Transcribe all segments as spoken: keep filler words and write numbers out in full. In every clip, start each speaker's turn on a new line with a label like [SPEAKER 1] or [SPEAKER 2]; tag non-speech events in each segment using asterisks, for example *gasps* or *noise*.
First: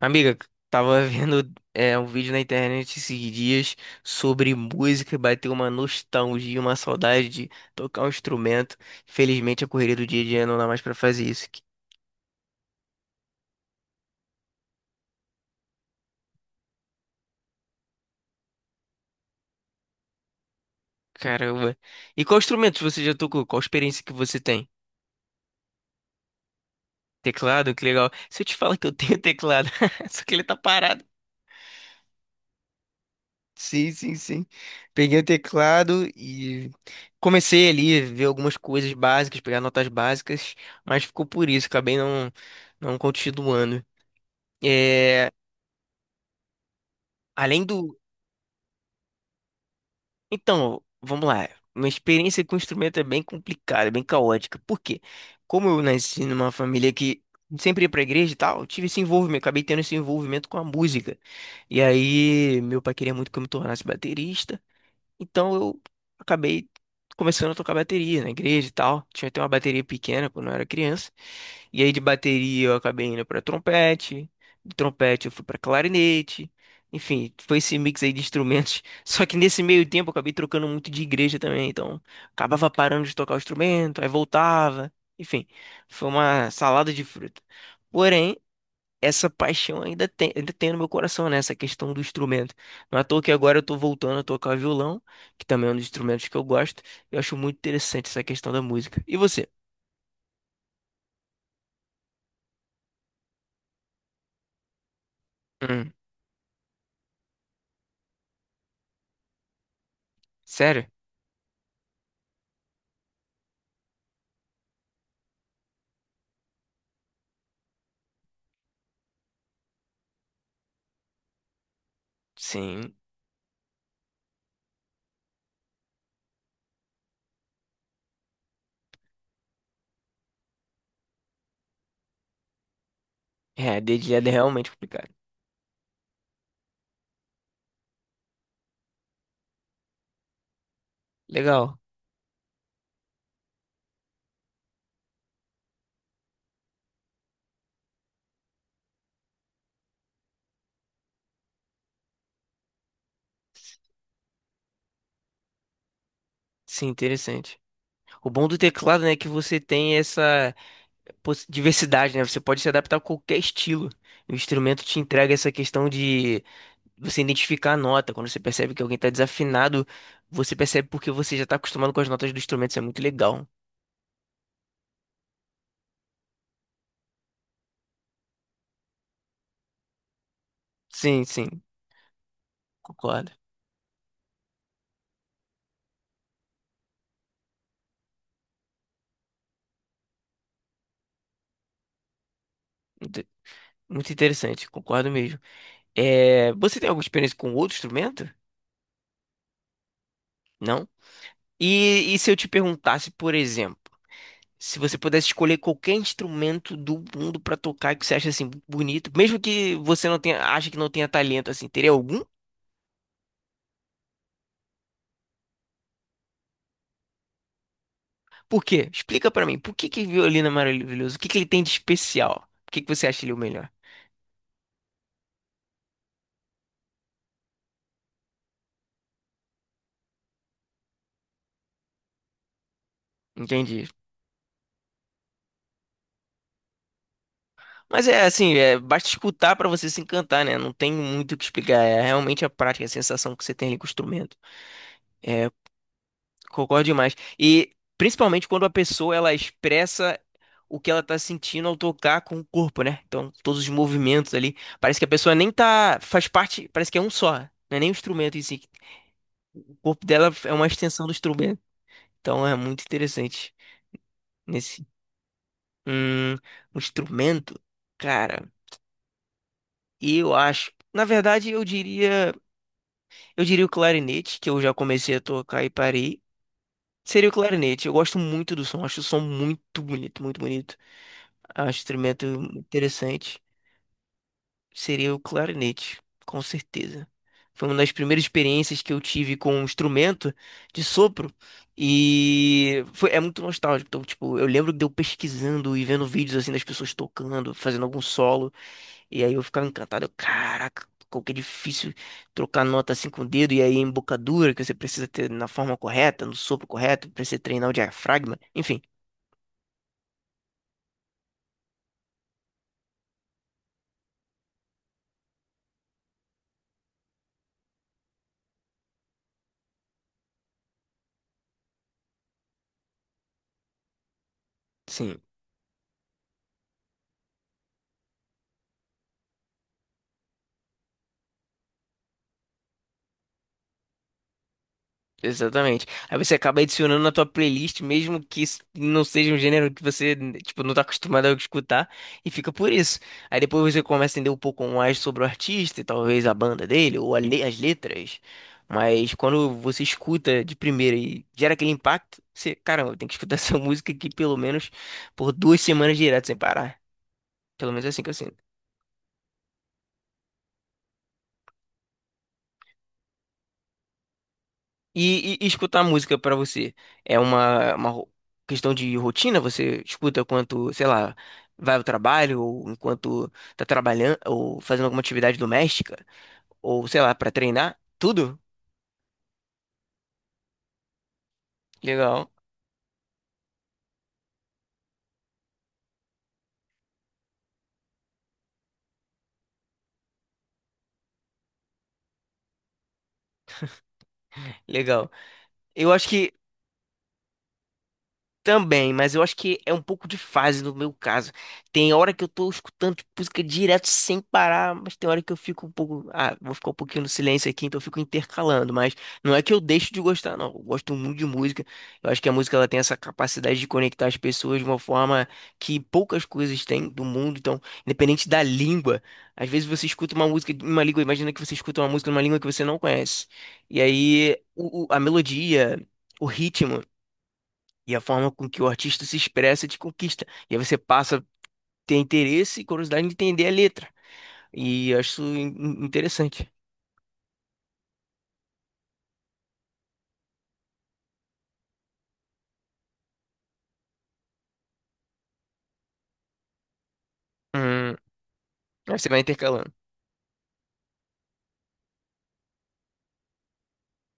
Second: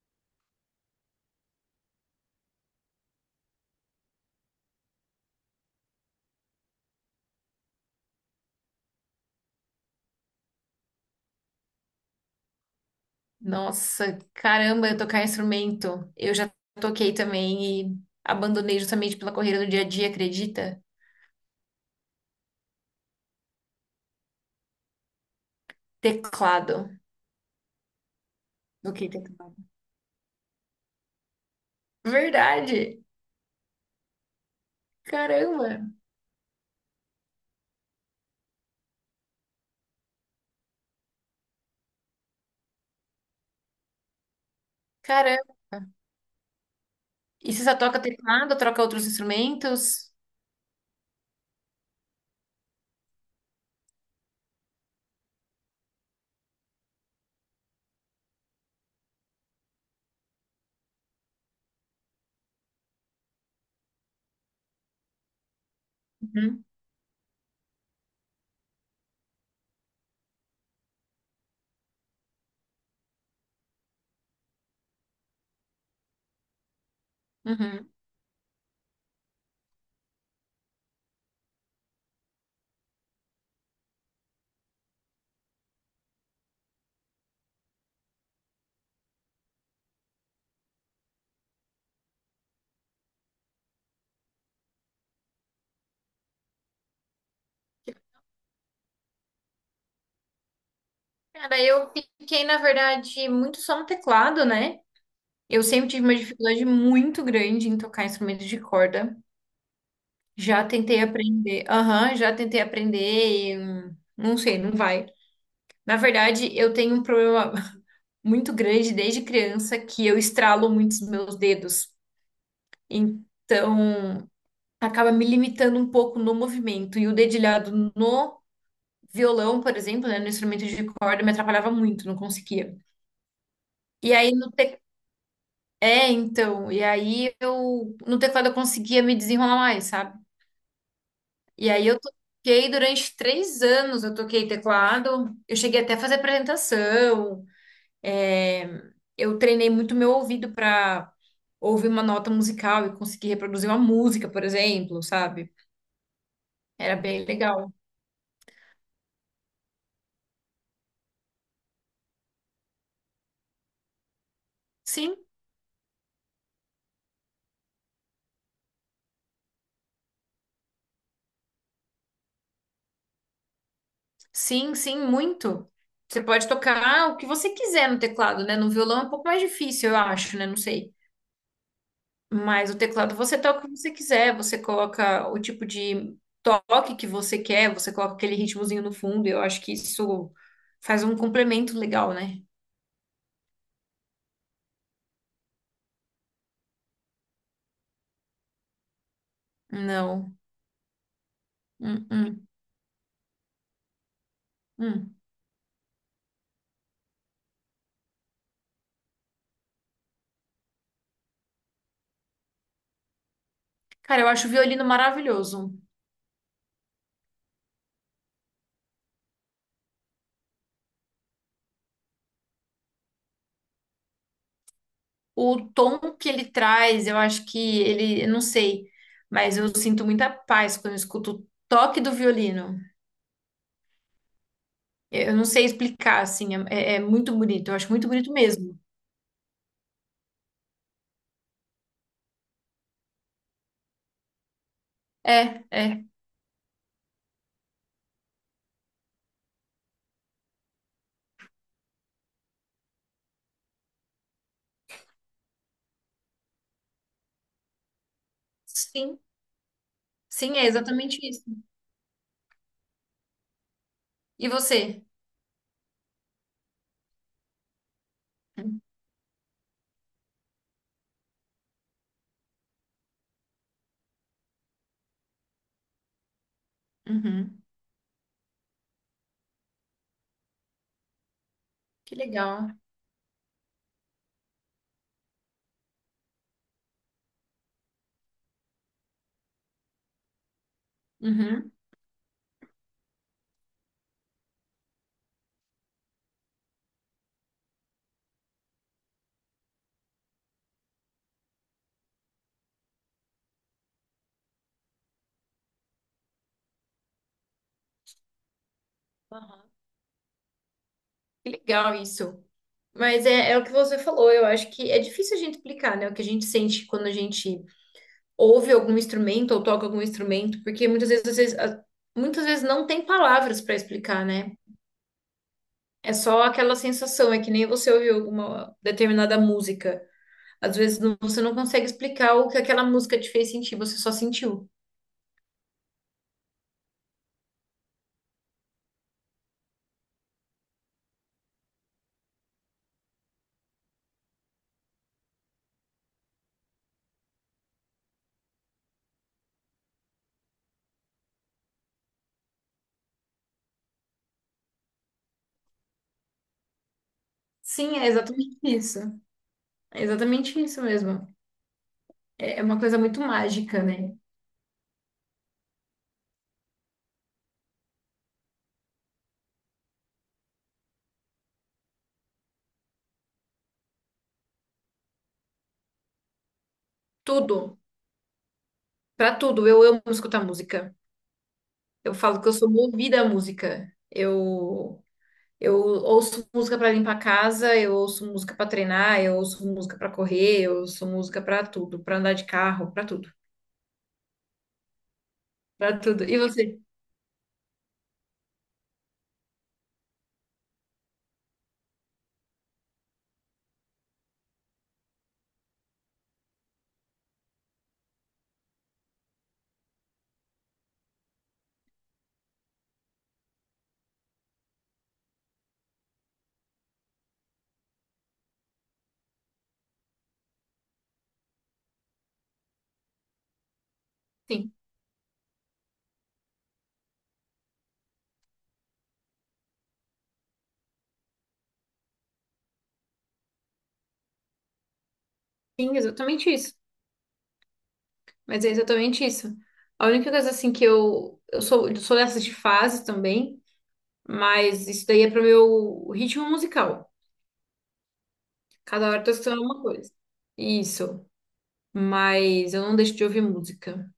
[SPEAKER 1] Amiga, tava vendo é, um vídeo na internet esses dias sobre música e bateu uma nostalgia, uma saudade de tocar um instrumento. Infelizmente, a correria do dia a dia não dá mais pra fazer isso. Que-
[SPEAKER 2] Nossa, caramba, eu tocar instrumento. Eu já toquei também e abandonei justamente pela correria do dia a dia, acredita?
[SPEAKER 1] caramba. E qual instrumento você já tocou? Qual experiência que você tem?
[SPEAKER 2] Teclado.
[SPEAKER 1] Teclado? Que legal. Se eu te falar que eu
[SPEAKER 2] Do
[SPEAKER 1] tenho
[SPEAKER 2] teclado?
[SPEAKER 1] teclado, *laughs* só que ele tá parado.
[SPEAKER 2] Verdade!
[SPEAKER 1] Sim, sim, sim. Peguei o
[SPEAKER 2] Caramba!
[SPEAKER 1] teclado e comecei ali a ver algumas coisas básicas, pegar notas básicas, mas ficou por isso, acabei não, não continuando. É,
[SPEAKER 2] Caramba! E
[SPEAKER 1] além
[SPEAKER 2] você só
[SPEAKER 1] do.
[SPEAKER 2] toca teclado, troca outros instrumentos?
[SPEAKER 1] Então, vamos lá. Minha experiência com o instrumento é bem complicada, é bem caótica. Por quê? Como eu nasci numa família que sempre ia pra igreja e tal, eu tive esse envolvimento, acabei tendo esse envolvimento com a música. E aí, meu pai queria muito que eu me tornasse baterista. Então eu
[SPEAKER 2] Uhum,
[SPEAKER 1] acabei começando a tocar bateria na igreja e tal. Tinha até uma bateria pequena quando eu era criança. E aí de bateria eu acabei indo pra trompete, de trompete eu fui pra clarinete. Enfim, foi esse
[SPEAKER 2] uhum.
[SPEAKER 1] mix aí de instrumentos. *laughs* Só que nesse meio tempo eu acabei trocando muito de igreja também, então acabava parando de tocar o instrumento, aí voltava. Enfim, foi uma salada de fruta. Porém, essa paixão ainda tem, ainda tem no meu coração, né? Essa questão do instrumento. Não é à toa que agora eu tô voltando a tocar violão, que também é um dos instrumentos que eu gosto. Eu acho muito interessante essa questão da música. E você?
[SPEAKER 2] Cara, eu fiquei, na verdade, muito só no teclado, né? Eu sempre
[SPEAKER 1] Hum,
[SPEAKER 2] tive uma dificuldade muito grande em tocar instrumentos de corda. Já
[SPEAKER 1] sério?
[SPEAKER 2] tentei aprender, aham, já tentei aprender e hum, não sei, não vai. Na verdade, eu tenho um problema *laughs* muito grande desde criança que eu estralo muitos meus dedos.
[SPEAKER 1] Sim.
[SPEAKER 2] Então, acaba me limitando um pouco no movimento. E o dedilhado no violão, por exemplo, né, no instrumento de corda, me atrapalhava muito, não conseguia.
[SPEAKER 1] É,
[SPEAKER 2] E
[SPEAKER 1] dedilhada é
[SPEAKER 2] aí no
[SPEAKER 1] realmente
[SPEAKER 2] te...
[SPEAKER 1] complicado.
[SPEAKER 2] É, então, e aí eu no teclado eu conseguia me desenrolar mais, sabe? E
[SPEAKER 1] Legal.
[SPEAKER 2] aí eu toquei durante três anos, eu toquei teclado, eu cheguei até a fazer apresentação. É, eu treinei muito meu ouvido para ouvir uma nota musical e conseguir reproduzir uma música, por exemplo, sabe?
[SPEAKER 1] Sim,
[SPEAKER 2] Era bem
[SPEAKER 1] interessante.
[SPEAKER 2] legal.
[SPEAKER 1] O bom do teclado, né, é que você tem essa poss- diversidade, né? Você pode se adaptar a qualquer estilo. O instrumento te
[SPEAKER 2] Sim,
[SPEAKER 1] entrega essa questão de você identificar a nota, quando você percebe que alguém está desafinado, você percebe porque você já está acostumado com as notas do instrumento, isso é muito legal.
[SPEAKER 2] sim, sim, muito. Você pode tocar o que você quiser no teclado, né? No violão é um pouco mais difícil, eu acho, né? Não sei.
[SPEAKER 1] Sim, sim,
[SPEAKER 2] Mas o teclado
[SPEAKER 1] concordo.
[SPEAKER 2] você toca o que você quiser, você coloca o tipo de toque que você quer, você coloca aquele ritmozinho no fundo, e eu acho que isso faz um complemento legal, né?
[SPEAKER 1] Muito, muito interessante, concordo mesmo. É, você tem alguma experiência com outro instrumento?
[SPEAKER 2] Não.
[SPEAKER 1] Não?
[SPEAKER 2] Hum,
[SPEAKER 1] E, e se eu
[SPEAKER 2] hum,
[SPEAKER 1] te perguntasse, por exemplo, se você
[SPEAKER 2] hum.
[SPEAKER 1] pudesse escolher qualquer instrumento do mundo pra tocar que você acha assim bonito, mesmo que você não tenha, acha que não tenha talento assim, teria algum?
[SPEAKER 2] Cara, eu acho o violino maravilhoso.
[SPEAKER 1] Por quê? Explica pra mim. Por que que violino é maravilhoso? O que que ele tem de especial? Por que que você acha ele é o melhor?
[SPEAKER 2] O tom que ele traz, eu acho que ele, eu não sei, mas eu sinto muita paz quando eu escuto o toque do violino.
[SPEAKER 1] Entendi.
[SPEAKER 2] Eu não sei explicar, assim, é, é- é muito bonito. Eu acho
[SPEAKER 1] Mas
[SPEAKER 2] muito
[SPEAKER 1] é
[SPEAKER 2] bonito
[SPEAKER 1] assim, é,
[SPEAKER 2] mesmo.
[SPEAKER 1] basta escutar pra você se encantar, né? Não tem muito o que explicar. É realmente a prática, a sensação que você tem ali com o instrumento.
[SPEAKER 2] É, é.
[SPEAKER 1] Concordo demais. E principalmente quando a pessoa ela expressa o que ela tá sentindo ao tocar com o corpo, né? Então, todos os movimentos ali, parece que a pessoa nem tá, faz parte, parece que é um só, não é nem o instrumento em si.
[SPEAKER 2] Sim,
[SPEAKER 1] O corpo dela é
[SPEAKER 2] sim,
[SPEAKER 1] uma
[SPEAKER 2] é
[SPEAKER 1] extensão do
[SPEAKER 2] exatamente isso.
[SPEAKER 1] instrumento. Então, é muito interessante
[SPEAKER 2] E
[SPEAKER 1] nesse
[SPEAKER 2] você?
[SPEAKER 1] hum, um instrumento, cara. E eu acho, na verdade, eu diria eu diria o clarinete, que eu já comecei a tocar e parei. Seria o
[SPEAKER 2] Uhum.
[SPEAKER 1] clarinete. Eu gosto muito do som, acho o som muito bonito, muito bonito. Acho o
[SPEAKER 2] Que
[SPEAKER 1] instrumento
[SPEAKER 2] legal.
[SPEAKER 1] interessante. Seria o clarinete, com certeza. Foi uma das primeiras experiências que eu tive com um instrumento de sopro
[SPEAKER 2] Uhum.
[SPEAKER 1] e foi, é muito nostálgico. Então, tipo, eu lembro de eu pesquisando e vendo vídeos assim das pessoas tocando, fazendo algum solo. E aí eu ficava encantado, eu, caraca, como que é difícil trocar nota assim com o dedo, e aí embocadura que você precisa ter na forma correta, no sopro correto, precisa treinar o diafragma, enfim.
[SPEAKER 2] Aham. Que legal isso. Mas é, é o que você falou, eu acho que é difícil a gente explicar, né, o que a gente sente quando a gente ouve algum instrumento ou toca algum instrumento, porque muitas vezes, às vezes, a- muitas vezes não tem palavras para explicar, né?
[SPEAKER 1] Sim,
[SPEAKER 2] É só aquela sensação, é que nem você ouviu alguma determinada música. Às vezes não- você não consegue explicar o que aquela música te fez sentir, você só sentiu.
[SPEAKER 1] exatamente. Aí você acaba adicionando na tua playlist, mesmo que isso não seja um gênero que você, tipo, não tá acostumado a escutar, e fica por isso. Aí depois você começa a entender um pouco mais sobre o artista, e talvez a banda dele, ou a le- as letras. Mas quando você escuta de primeira e gera aquele impacto, você, caramba, tem que escutar *laughs* essa música aqui pelo menos por duas semanas direto sem parar. Pelo menos é
[SPEAKER 2] Sim,
[SPEAKER 1] assim
[SPEAKER 2] é
[SPEAKER 1] que eu sinto.
[SPEAKER 2] exatamente isso. É exatamente isso mesmo. É é uma coisa muito mágica, né?
[SPEAKER 1] E, e- e escutar música pra você é uma, uma ro- questão de rotina? Você escuta enquanto, sei lá, vai ao trabalho, ou enquanto tá trabalhando, ou fazendo alguma atividade doméstica, ou sei lá, pra treinar?
[SPEAKER 2] Tudo,
[SPEAKER 1] Tudo?
[SPEAKER 2] para tudo, eu amo escutar música. Eu
[SPEAKER 1] Legal,
[SPEAKER 2] falo que eu sou movida à música. Eu Eu ouço música para limpar a casa, eu ouço música para treinar, eu ouço música para correr, eu ouço música para tudo, para andar de carro, para tudo,
[SPEAKER 1] legal. Eu
[SPEAKER 2] para
[SPEAKER 1] acho
[SPEAKER 2] tudo.
[SPEAKER 1] que
[SPEAKER 2] E você?
[SPEAKER 1] também, mas eu acho que é um pouco de fase no meu caso. Tem hora que eu tô escutando tipo, música direto sem parar, mas tem hora que eu fico um pouco. Ah, vou ficar um pouquinho no silêncio aqui, então eu fico intercalando. Mas não é que eu deixo de gostar, não. Eu gosto muito de música. Eu acho que a música ela tem essa capacidade de conectar as pessoas de uma forma que poucas coisas têm do mundo. Então, independente da língua, às vezes você escuta uma música em uma língua, imagina que você escuta uma música em uma língua que você não conhece. E aí
[SPEAKER 2] Sim,
[SPEAKER 1] o- o- a melodia. O ritmo e a forma com que o artista se expressa te conquista. E aí você passa a ter interesse e curiosidade em entender a letra. E eu acho isso in- in-
[SPEAKER 2] sim, exatamente
[SPEAKER 1] interessante.
[SPEAKER 2] isso. Mas é exatamente isso. A única coisa assim que eu eu sou, eu sou dessas de fase também, mas isso daí é pro meu ritmo musical.
[SPEAKER 1] Hum, aí você
[SPEAKER 2] Cada hora
[SPEAKER 1] vai
[SPEAKER 2] eu tô escutando
[SPEAKER 1] intercalando.
[SPEAKER 2] uma coisa. Isso. Mas eu não deixo de ouvir música.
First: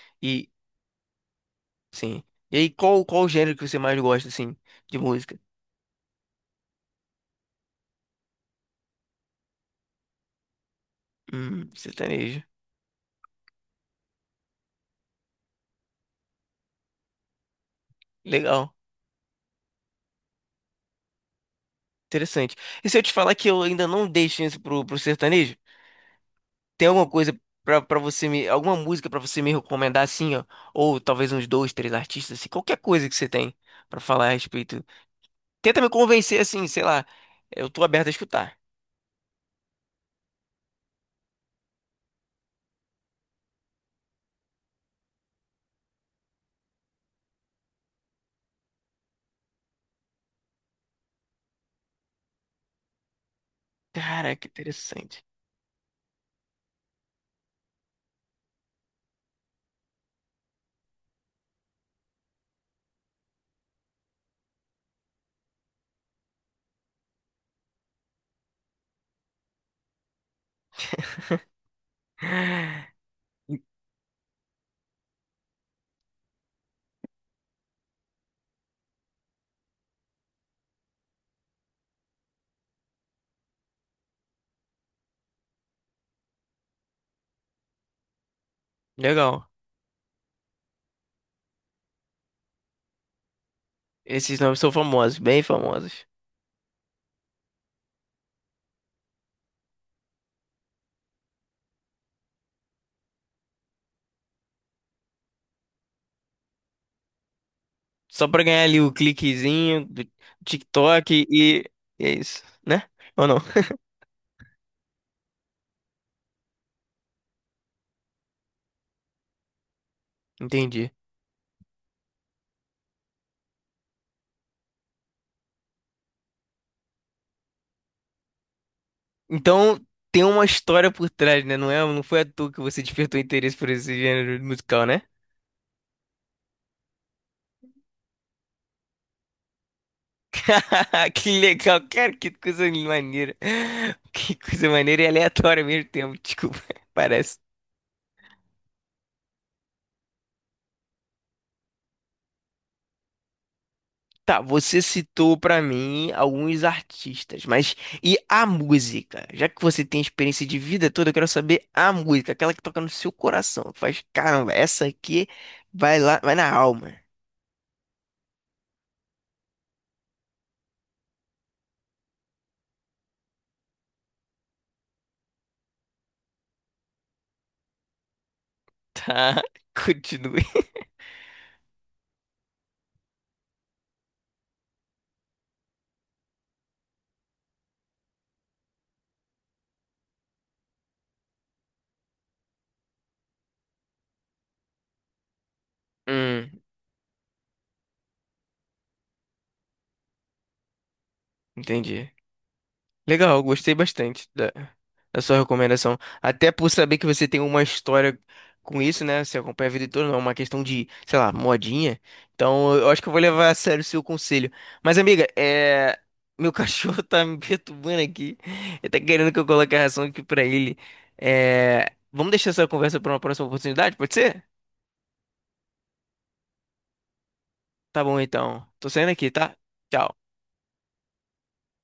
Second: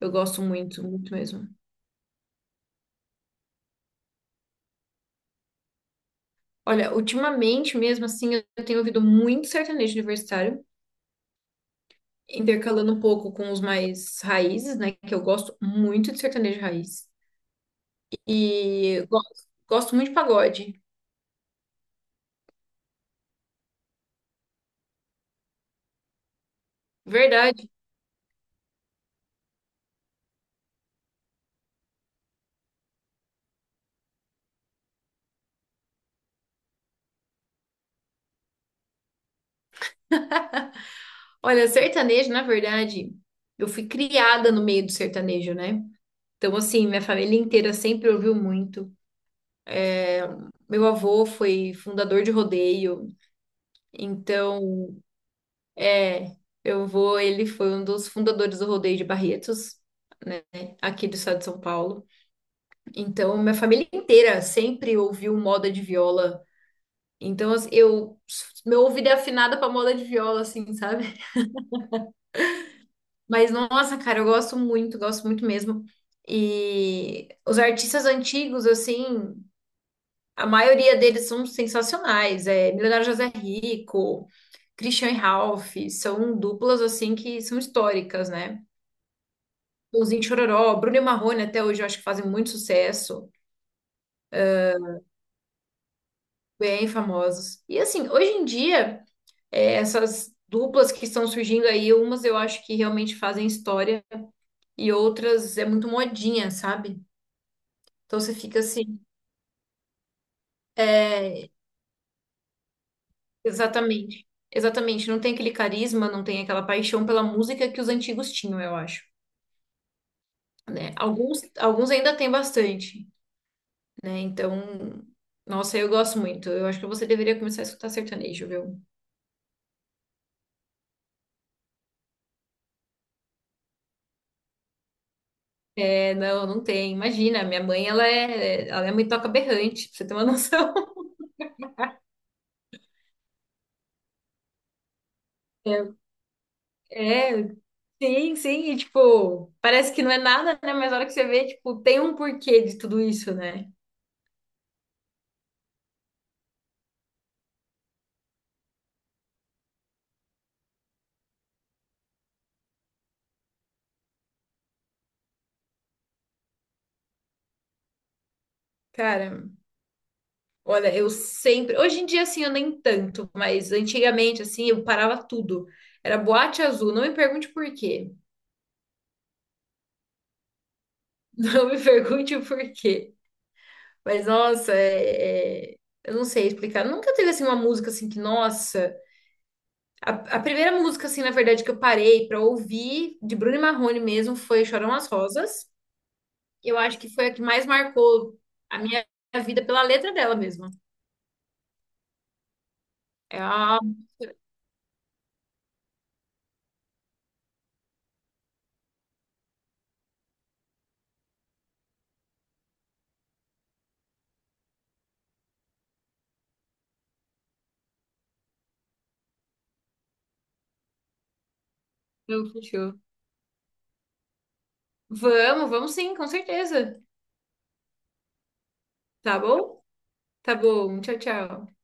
[SPEAKER 2] Eu gosto
[SPEAKER 1] E,
[SPEAKER 2] muito, muito mesmo.
[SPEAKER 1] sim. E aí, qual, qual o gênero que você mais gosta, assim, de música?
[SPEAKER 2] Olha, ultimamente mesmo assim, eu tenho ouvido muito sertanejo universitário,
[SPEAKER 1] Hum, sertanejo.
[SPEAKER 2] intercalando um pouco com os mais raízes, né? Que eu gosto muito de sertanejo raiz.
[SPEAKER 1] Legal.
[SPEAKER 2] E gosto, gosto muito de pagode.
[SPEAKER 1] Interessante. E se eu te falar que eu ainda não dei chance pro, pro sertanejo? Tem alguma coisa
[SPEAKER 2] Verdade.
[SPEAKER 1] pra, pra você me... Alguma música pra você me recomendar, assim, ó? Ou talvez uns dois, três artistas, assim, qualquer coisa que você tem pra falar a respeito. Tenta me convencer assim, sei lá. Eu tô aberto a escutar.
[SPEAKER 2] Olha, sertanejo, na verdade, eu fui criada no meio do sertanejo, né? Então, assim, minha família inteira sempre ouviu muito. Meu avô foi fundador de rodeio,
[SPEAKER 1] Cara, que
[SPEAKER 2] então,
[SPEAKER 1] interessante.
[SPEAKER 2] é, meu avô, ele foi um dos fundadores do rodeio de Barretos, aqui do estado de São Paulo. Então, minha família inteira sempre ouviu moda de viola. Então, assim, eu, meu ouvido é afinado pra moda de viola, assim, sabe?
[SPEAKER 1] *gasps*
[SPEAKER 2] Mas, nossa, cara, eu gosto muito, gosto muito mesmo. E os artistas antigos, assim, a maioria deles são sensacionais. É Milionário José Rico, Christian e Ralph, são duplas, assim, que são históricas, né?
[SPEAKER 1] Legal.
[SPEAKER 2] Chitãozinho e Chororó, Bruno e Marrone até hoje eu acho que fazem muito sucesso,
[SPEAKER 1] Esses nomes são famosos, bem famosos.
[SPEAKER 2] bem famosos. E, assim, hoje em dia, é, essas duplas que estão surgindo aí, umas eu acho que realmente fazem história, e outras é muito modinha, sabe? Então
[SPEAKER 1] Só
[SPEAKER 2] você
[SPEAKER 1] pra
[SPEAKER 2] fica
[SPEAKER 1] ganhar ali o
[SPEAKER 2] assim,
[SPEAKER 1] cliquezinho do TikTok
[SPEAKER 2] é,
[SPEAKER 1] e e é isso, né? Ou não?
[SPEAKER 2] exatamente, exatamente, não tem aquele carisma, não tem aquela paixão pela música que os antigos tinham, eu acho,
[SPEAKER 1] Entendi.
[SPEAKER 2] né? Alguns, alguns ainda tem bastante, né? Então, nossa, eu gosto muito. Eu acho que você deveria começar a escutar sertanejo, viu?
[SPEAKER 1] Então tem uma história por trás, né? Não é, não foi à toa que você despertou interesse por esse gênero musical, né?
[SPEAKER 2] É, não, não tem. Imagina, minha mãe, ela é, ela é muito toca berrante, pra você ter uma *laughs* noção.
[SPEAKER 1] *laughs* Que legal, cara, que coisa maneira. Que coisa maneira e aleatória ao mesmo tempo, desculpa, *laughs*
[SPEAKER 2] É,
[SPEAKER 1] parece.
[SPEAKER 2] é, sim, sim, e tipo, parece que não é nada, né? Mas a hora que você vê, tipo, tem um porquê de tudo isso, né?
[SPEAKER 1] Tá, você citou pra mim alguns artistas, mas e a música? Já que você tem experiência de vida toda, eu quero saber a música, aquela que toca no seu coração, que faz, caramba, essa aqui vai lá, vai na alma.
[SPEAKER 2] Cara, olha, eu sempre. Hoje em dia, assim, eu nem tanto, mas antigamente, assim, eu parava tudo. Era boate azul. Não me pergunte por quê.
[SPEAKER 1] Tá, *laughs* continue.
[SPEAKER 2] *laughs* Não me pergunte o porquê. Mas, nossa, é... é- eu não sei explicar. Nunca teve, assim, uma música, assim, que, nossa. A, a primeira música, assim, na verdade, que eu parei pra ouvir, de Bruno e Marrone mesmo, foi Chorão as Rosas.
[SPEAKER 1] Hum,
[SPEAKER 2] Eu acho que foi a que mais marcou a minha vida pela letra dela mesmo.
[SPEAKER 1] entendi.
[SPEAKER 2] É
[SPEAKER 1] Legal, gostei
[SPEAKER 2] a.
[SPEAKER 1] bastante da, da sua recomendação. Até por saber que você tem uma história com isso, né? Você acompanha a vida toda, não é uma questão de, sei lá, modinha. Então, eu acho que eu vou levar a sério o seu conselho. Mas, amiga, é... meu cachorro *laughs* tá me perturbando aqui. Ele tá querendo que eu coloque a ração aqui pra ele. É... vamos deixar essa conversa
[SPEAKER 2] Fechou.
[SPEAKER 1] pra uma próxima oportunidade, pode ser?
[SPEAKER 2] Vamos, vamos sim, com certeza.
[SPEAKER 1] Tá bom, então. Tô saindo aqui,
[SPEAKER 2] Tá
[SPEAKER 1] tá?
[SPEAKER 2] bom?
[SPEAKER 1] Tchau.
[SPEAKER 2] Tá bom. Tchau, tchau.